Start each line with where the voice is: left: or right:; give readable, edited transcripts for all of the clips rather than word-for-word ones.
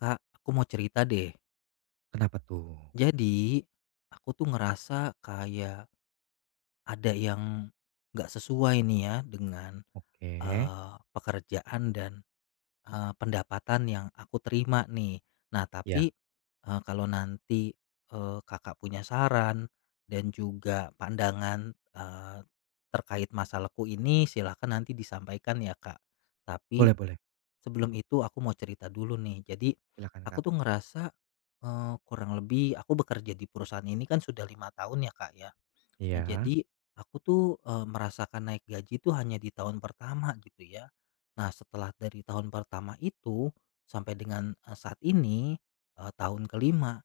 left: Kak, aku mau cerita deh.
right: Kenapa tuh?
left: Jadi, aku tuh ngerasa kayak ada yang nggak sesuai nih ya dengan
right: Oke.
left: pekerjaan dan pendapatan yang aku terima nih. Nah,
right: Ya.
left: tapi kalau nanti kakak punya saran dan juga pandangan terkait masalahku ini, silahkan nanti disampaikan ya kak. Tapi
right: Boleh boleh.
left: sebelum itu aku mau cerita dulu nih. Jadi
right: Silakan,
left: aku
right: Kak.
left: tuh ngerasa kurang lebih aku bekerja di perusahaan ini kan sudah 5 tahun ya kak ya. Nah
right: Iya.
left: jadi aku tuh merasakan naik gaji tuh hanya di tahun pertama gitu ya. Nah setelah dari tahun pertama itu sampai dengan saat ini tahun kelima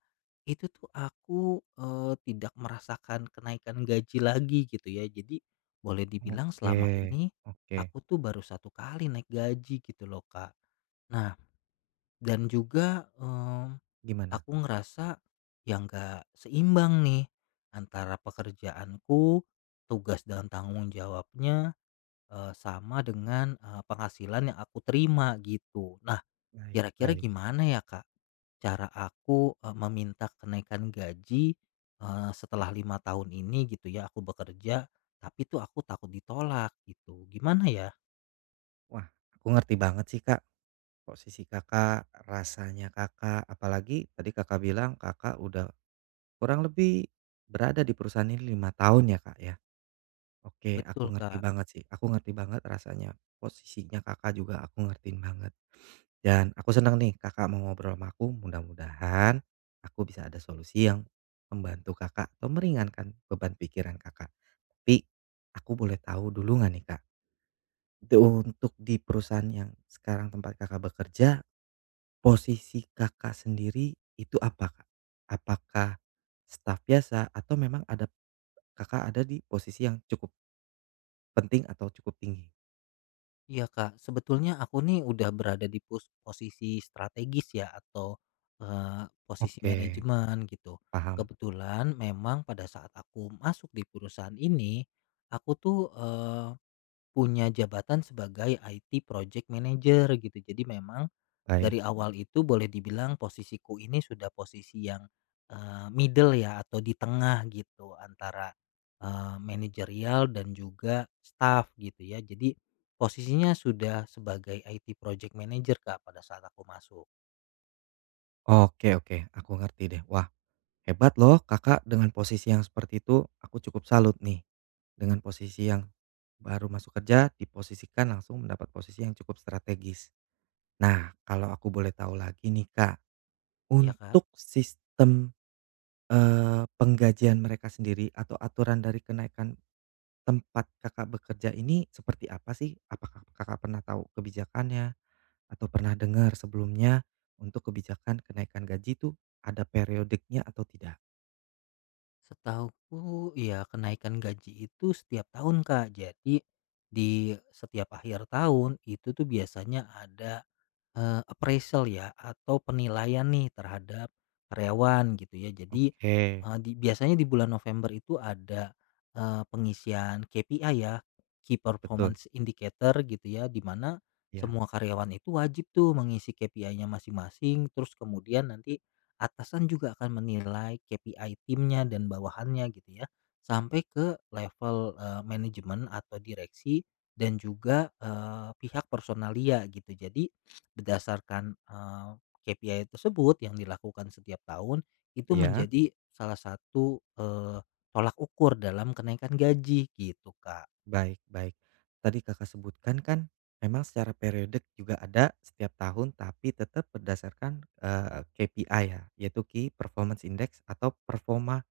left: itu tuh aku tidak merasakan kenaikan gaji lagi gitu ya. Jadi boleh dibilang
right: Oke.
left: selama ini
right: Oke.
left: aku tuh baru satu kali naik gaji gitu loh kak. Nah, dan juga,
right: Gimana?
left: aku ngerasa yang gak seimbang nih antara pekerjaanku, tugas dan tanggung jawabnya, sama dengan, penghasilan yang aku terima gitu. Nah,
right: Baik
left: kira-kira
right: baik.
left: gimana ya, Kak, cara aku, meminta kenaikan gaji, setelah 5 tahun ini gitu ya aku bekerja, tapi tuh aku takut ditolak gitu. Gimana ya?
right: Wah, aku ngerti banget sih, Kak, posisi Kakak, rasanya Kakak, apalagi tadi Kakak bilang Kakak udah kurang lebih berada di perusahaan ini 5 tahun ya, Kak, ya. Oke, aku
left: Betul,
right: ngerti
left: Kak.
right: banget sih, aku ngerti banget rasanya, posisinya Kakak juga aku ngertiin banget. Dan aku senang nih Kakak mau ngobrol sama aku, mudah-mudahan aku bisa ada solusi yang membantu Kakak atau meringankan beban pikiran Kakak. Tapi aku boleh tahu dulu nggak nih Kak, untuk di perusahaan yang sekarang tempat Kakak bekerja, posisi Kakak sendiri itu apa Kak? Apakah staf biasa atau memang Kakak ada di posisi yang cukup penting atau cukup tinggi?
left: Iya Kak, sebetulnya aku nih udah berada di posisi strategis ya atau posisi
right: Oke,
left: manajemen gitu.
right: paham,
left: Kebetulan memang pada saat aku masuk di perusahaan ini, aku tuh punya jabatan sebagai IT Project Manager gitu. Jadi memang
right: baik.
left: dari awal itu boleh dibilang posisiku ini sudah posisi yang, middle ya atau di tengah gitu antara, manajerial dan juga staff gitu ya. Jadi posisinya sudah sebagai IT project manager, Kak, pada saat aku masuk.
right: Oke oke, aku ngerti deh. Wah, hebat loh Kakak dengan posisi yang seperti itu, aku cukup salut nih. Dengan posisi yang baru masuk kerja, diposisikan langsung mendapat posisi yang cukup strategis. Nah, kalau aku boleh tahu lagi nih Kak,
left: Iya, Kak.
right: untuk sistem, penggajian mereka sendiri atau aturan dari kenaikan tempat Kakak bekerja ini seperti apa sih? Apakah Kakak pernah tahu kebijakannya atau pernah dengar sebelumnya untuk kebijakan kenaikan gaji itu ada periodiknya atau tidak?
left: Setahuku ya kenaikan gaji itu setiap tahun, Kak. Jadi di setiap akhir tahun itu tuh biasanya ada appraisal ya atau penilaian nih terhadap karyawan gitu ya. Jadi,
right: Oke,
left: biasanya di bulan November itu ada, pengisian KPI ya, Key
right: betul.
left: Performance Indicator gitu ya, di mana
right: Ya,
left: semua karyawan itu wajib tuh mengisi KPI-nya masing-masing, terus kemudian nanti atasan juga akan menilai KPI timnya dan bawahannya gitu ya, sampai ke level, manajemen atau direksi dan juga, pihak personalia gitu. Jadi berdasarkan, KPI tersebut yang dilakukan setiap tahun, itu
right: ya,
left: menjadi salah satu, tolak ukur dalam kenaikan gaji gitu, Kak.
right: baik baik. Tadi Kakak sebutkan kan memang secara periodik juga ada setiap tahun tapi tetap berdasarkan, KPI ya, yaitu Key Performance Index atau performa,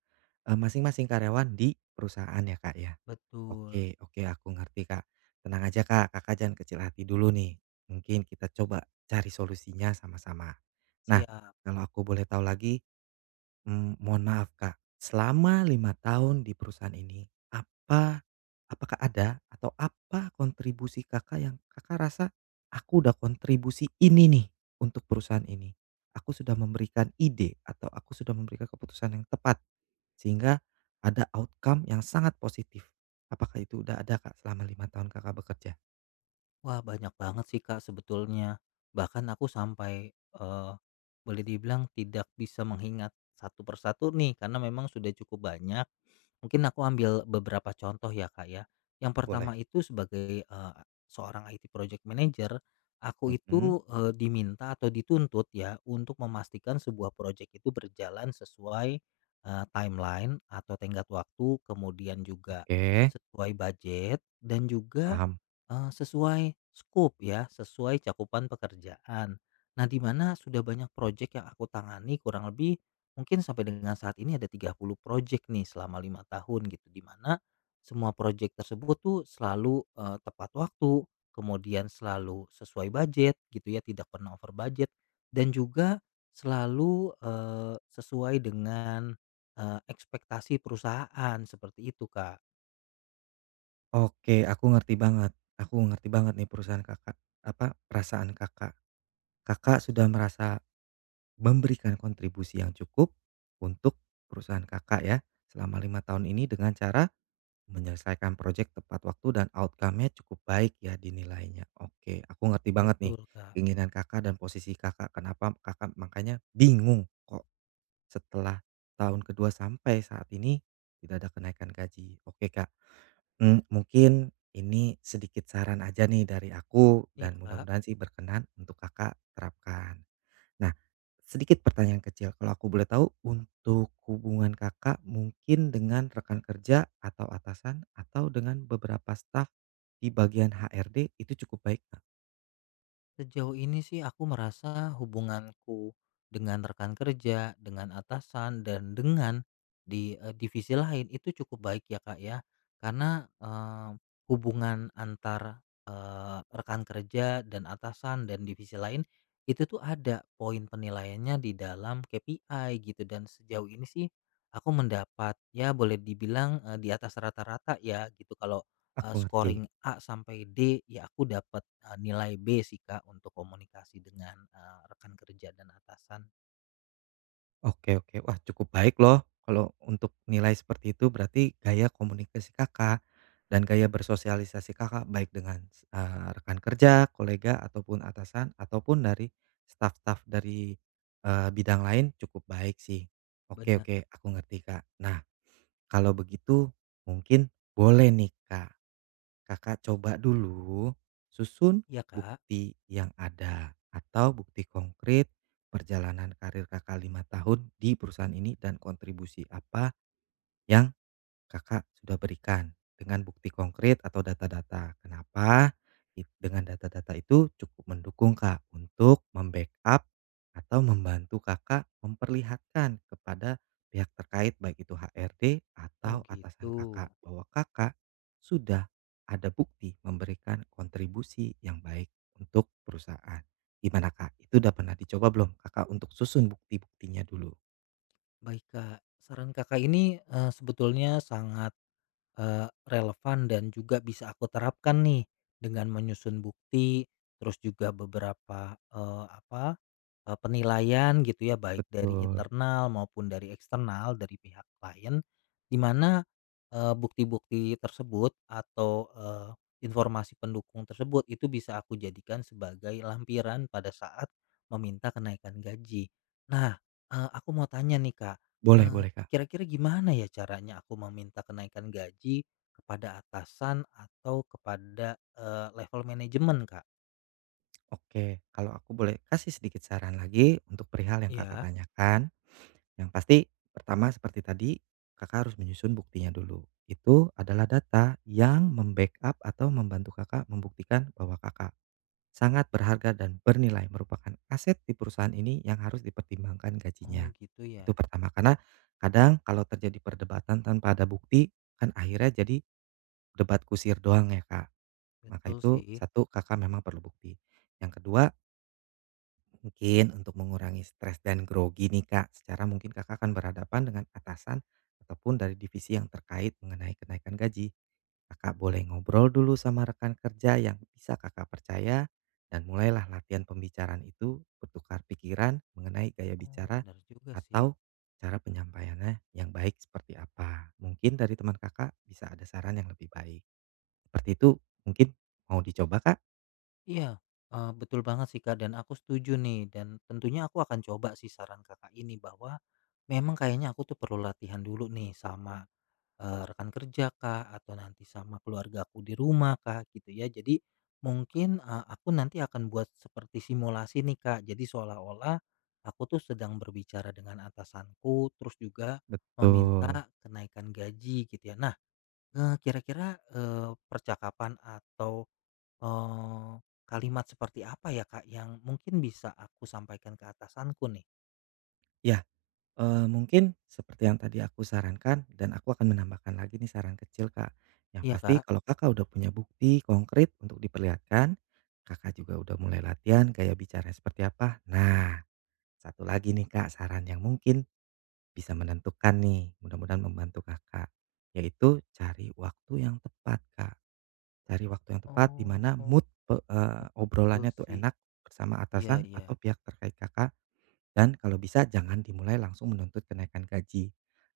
right: masing-masing karyawan di perusahaan ya, Kak, ya?
left: Betul,
right: Oke oke, aku ngerti, Kak. Tenang aja, Kak, Kakak jangan kecil hati dulu nih, mungkin kita coba cari solusinya sama-sama. Nah,
left: siap.
right: kalau aku boleh tahu lagi. Mohon maaf Kak, selama 5 tahun di perusahaan ini, apa apakah ada atau apa kontribusi Kakak yang Kakak rasa, "Aku udah kontribusi ini nih untuk perusahaan ini. Aku sudah memberikan ide atau aku sudah memberikan keputusan yang tepat, sehingga ada outcome yang sangat positif." Apakah itu udah ada Kak selama 5 tahun Kakak bekerja?
left: Wah, banyak banget sih, Kak, sebetulnya. Bahkan aku sampai, boleh dibilang tidak bisa mengingat satu persatu nih, karena memang sudah cukup banyak. Mungkin aku ambil beberapa contoh ya Kak ya. Yang
right: Boleh.
left: pertama itu sebagai seorang IT project manager, aku
right: Mhm.
left: itu diminta atau dituntut ya untuk memastikan sebuah project itu berjalan sesuai timeline atau tenggat waktu, kemudian juga
right: Oke.
left: sesuai budget dan juga
right: Paham.
left: sesuai scope ya, sesuai cakupan pekerjaan. Nah, di mana sudah banyak project yang aku tangani kurang lebih. Mungkin sampai dengan saat ini ada 30 project nih selama 5 tahun gitu, di mana semua project tersebut tuh selalu, tepat waktu, kemudian selalu sesuai budget gitu ya, tidak pernah over budget dan juga selalu, sesuai dengan, ekspektasi perusahaan, seperti itu, Kak.
right: Oke, aku ngerti banget. Aku ngerti banget nih perusahaan Kakak, apa, perasaan Kakak. Kakak sudah merasa memberikan kontribusi yang cukup untuk perusahaan Kakak ya, selama 5 tahun ini dengan cara menyelesaikan proyek tepat waktu dan outcome-nya cukup baik ya dinilainya. Oke, aku ngerti banget nih
left: Betul, Kak.
right: keinginan Kakak dan posisi Kakak. Kenapa Kakak makanya bingung kok setelah tahun kedua sampai saat ini tidak ada kenaikan gaji. Oke, Kak. Mungkin ini sedikit saran aja nih dari aku
left: Iya,
right: dan
left: Kak.
right: mudah-mudahan sih berkenan untuk Kakak terapkan. Nah, sedikit pertanyaan kecil kalau aku boleh tahu untuk hubungan Kakak mungkin dengan rekan kerja atau atasan atau dengan beberapa staf di bagian HRD itu cukup baik, nggak?
left: Sejauh ini sih aku merasa hubunganku dengan rekan kerja, dengan atasan dan dengan divisi lain itu cukup baik ya Kak ya. Karena hubungan antar rekan kerja dan atasan dan divisi lain itu tuh ada poin penilaiannya di dalam KPI gitu dan sejauh ini sih aku mendapat ya boleh dibilang di atas rata-rata ya gitu kalau
right: Aku ngerti.
left: Scoring A-D, ya aku dapat, nilai B sih, Kak, untuk komunikasi dengan, rekan kerja dan atasan.
right: Oke oke. Wah, cukup baik loh kalau untuk nilai seperti itu berarti gaya komunikasi Kakak dan gaya bersosialisasi Kakak baik dengan, rekan kerja, kolega, ataupun atasan, ataupun dari staf-staf dari, bidang lain cukup baik sih. Oke
left: Benar,
right: oke, aku ngerti Kak. Nah, kalau begitu mungkin boleh nih Kak, Kakak coba dulu susun
left: ya Kak.
right: bukti yang ada atau bukti konkret perjalanan karir kakak lima tahun di perusahaan ini dan kontribusi apa yang Kakak sudah berikan dengan bukti konkret atau data-data. Kenapa? Dengan data-data itu cukup mendukung Kak untuk membackup atau membantu Kakak memperlihatkan kepada pihak terkait baik itu HRD
left: Oh,
right: atau atasan
left: gitu.
right: Kakak bahwa Kakak sudah ada bukti memberikan kontribusi yang baik untuk perusahaan. Gimana Kak? Itu udah pernah dicoba belum? Kakak untuk susun bukti-buktinya dulu.
left: Baik, Kak. Saran Kakak ini, sebetulnya sangat relevan dan juga bisa aku terapkan nih dengan menyusun bukti, terus juga beberapa, apa, penilaian gitu ya baik dari
right: Betul.
left: internal maupun dari eksternal dari pihak klien, di mana, bukti-bukti tersebut atau, informasi pendukung tersebut itu bisa aku jadikan sebagai lampiran pada saat meminta kenaikan gaji. Nah, aku mau tanya nih Kak,
right: Boleh,
left: eh,
right: boleh Kak.
left: kira-kira gimana ya caranya aku meminta kenaikan gaji kepada atasan atau kepada, level manajemen, Kak?
right: Oke, kalau aku boleh kasih sedikit saran lagi untuk perihal yang Kakak
left: Iya.
right: tanyakan, yang pasti pertama seperti tadi, Kakak harus menyusun buktinya dulu. Itu adalah data yang membackup atau membantu Kakak membuktikan bahwa Kakak sangat berharga dan bernilai merupakan aset di perusahaan ini yang harus dipertimbangkan
left: Oh
right: gajinya.
left: gitu ya.
right: Itu pertama, karena kadang kalau terjadi perdebatan tanpa ada bukti kan akhirnya jadi debat kusir doang ya, Kak. Maka
left: Betul
right: itu
left: sih.
right: satu Kakak memang perlu bukti. Yang kedua, mungkin untuk mengurangi stres dan grogi nih Kak, secara mungkin Kakak akan berhadapan dengan atasan ataupun dari divisi yang terkait mengenai kenaikan gaji. Kakak boleh ngobrol dulu sama rekan kerja yang bisa Kakak percaya dan mulailah latihan pembicaraan itu bertukar pikiran mengenai gaya
left: Oh
right: bicara
left: bener juga sih.
right: atau cara penyampaiannya yang baik seperti apa. Mungkin dari teman Kakak bisa ada saran yang lebih baik. Seperti itu mungkin mau dicoba Kak?
left: Iya, betul banget sih, Kak, dan aku setuju nih dan tentunya aku akan coba sih saran Kakak ini bahwa memang kayaknya aku tuh perlu latihan dulu nih sama rekan kerja kah, atau nanti sama keluarga aku di rumah kah, gitu ya. Jadi mungkin, aku nanti akan buat seperti simulasi nih, Kak. Jadi seolah-olah aku tuh sedang berbicara dengan atasanku, terus juga
right: Betul.
left: meminta kenaikan gaji, gitu ya. Nah, kira-kira, percakapan atau, eee, kalimat seperti apa ya, Kak, yang mungkin bisa aku sampaikan ke atasanku nih?
right: Ya. Mungkin seperti yang tadi aku sarankan dan aku akan menambahkan lagi nih saran kecil, Kak. Yang
left: Iya,
right: pasti
left: Kak?
right: kalau Kakak udah punya bukti konkret untuk diperlihatkan, Kakak juga udah mulai latihan gaya bicara seperti apa. Nah, satu lagi nih, Kak, saran yang mungkin bisa menentukan nih, mudah-mudahan membantu Kakak, yaitu cari waktu yang tepat, Kak. Cari waktu yang tepat di mana
left: Oh,
right: mood
left: betul
right: obrolannya tuh
left: sih.
right: enak bersama
left: Iya
right: atasan
left: iya,
right: atau pihak terkait Kakak dan kalau bisa jangan dimulai langsung menuntut kenaikan gaji,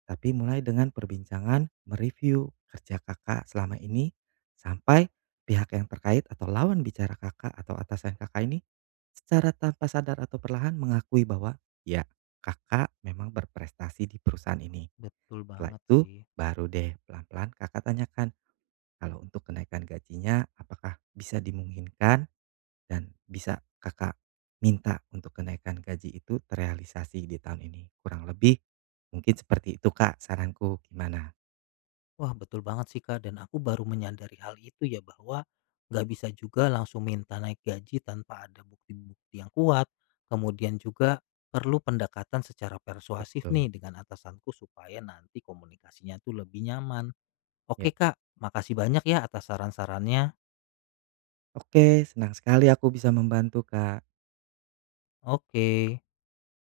right: tapi mulai dengan perbincangan mereview kerja Kakak selama ini sampai pihak yang terkait atau lawan bicara Kakak atau atasan Kakak ini secara tanpa sadar atau perlahan mengakui bahwa, "Ya, Kakak memang berprestasi di perusahaan ini."
left: betul
right: Setelah
left: banget
right: itu
left: sih.
right: baru deh pelan-pelan Kakak tanyakan, "Kalau untuk kenaikan gajinya apakah bisa dimungkinkan?" Dan bisa Kakak minta untuk kenaikan gaji itu terrealisasi di tahun ini. Kurang lebih mungkin seperti itu, Kak, saranku. Gimana?
left: Wah, betul banget sih, Kak, dan aku baru menyadari hal itu ya bahwa nggak bisa juga langsung minta naik gaji tanpa ada bukti-bukti yang kuat. Kemudian juga perlu pendekatan secara persuasif
right: Betul.
left: nih dengan atasanku supaya nanti komunikasinya tuh lebih nyaman.
right: Ya.
left: Oke, Kak, makasih banyak ya atas saran-sarannya.
right: Oke, senang sekali aku bisa membantu, Kak.
left: Oke.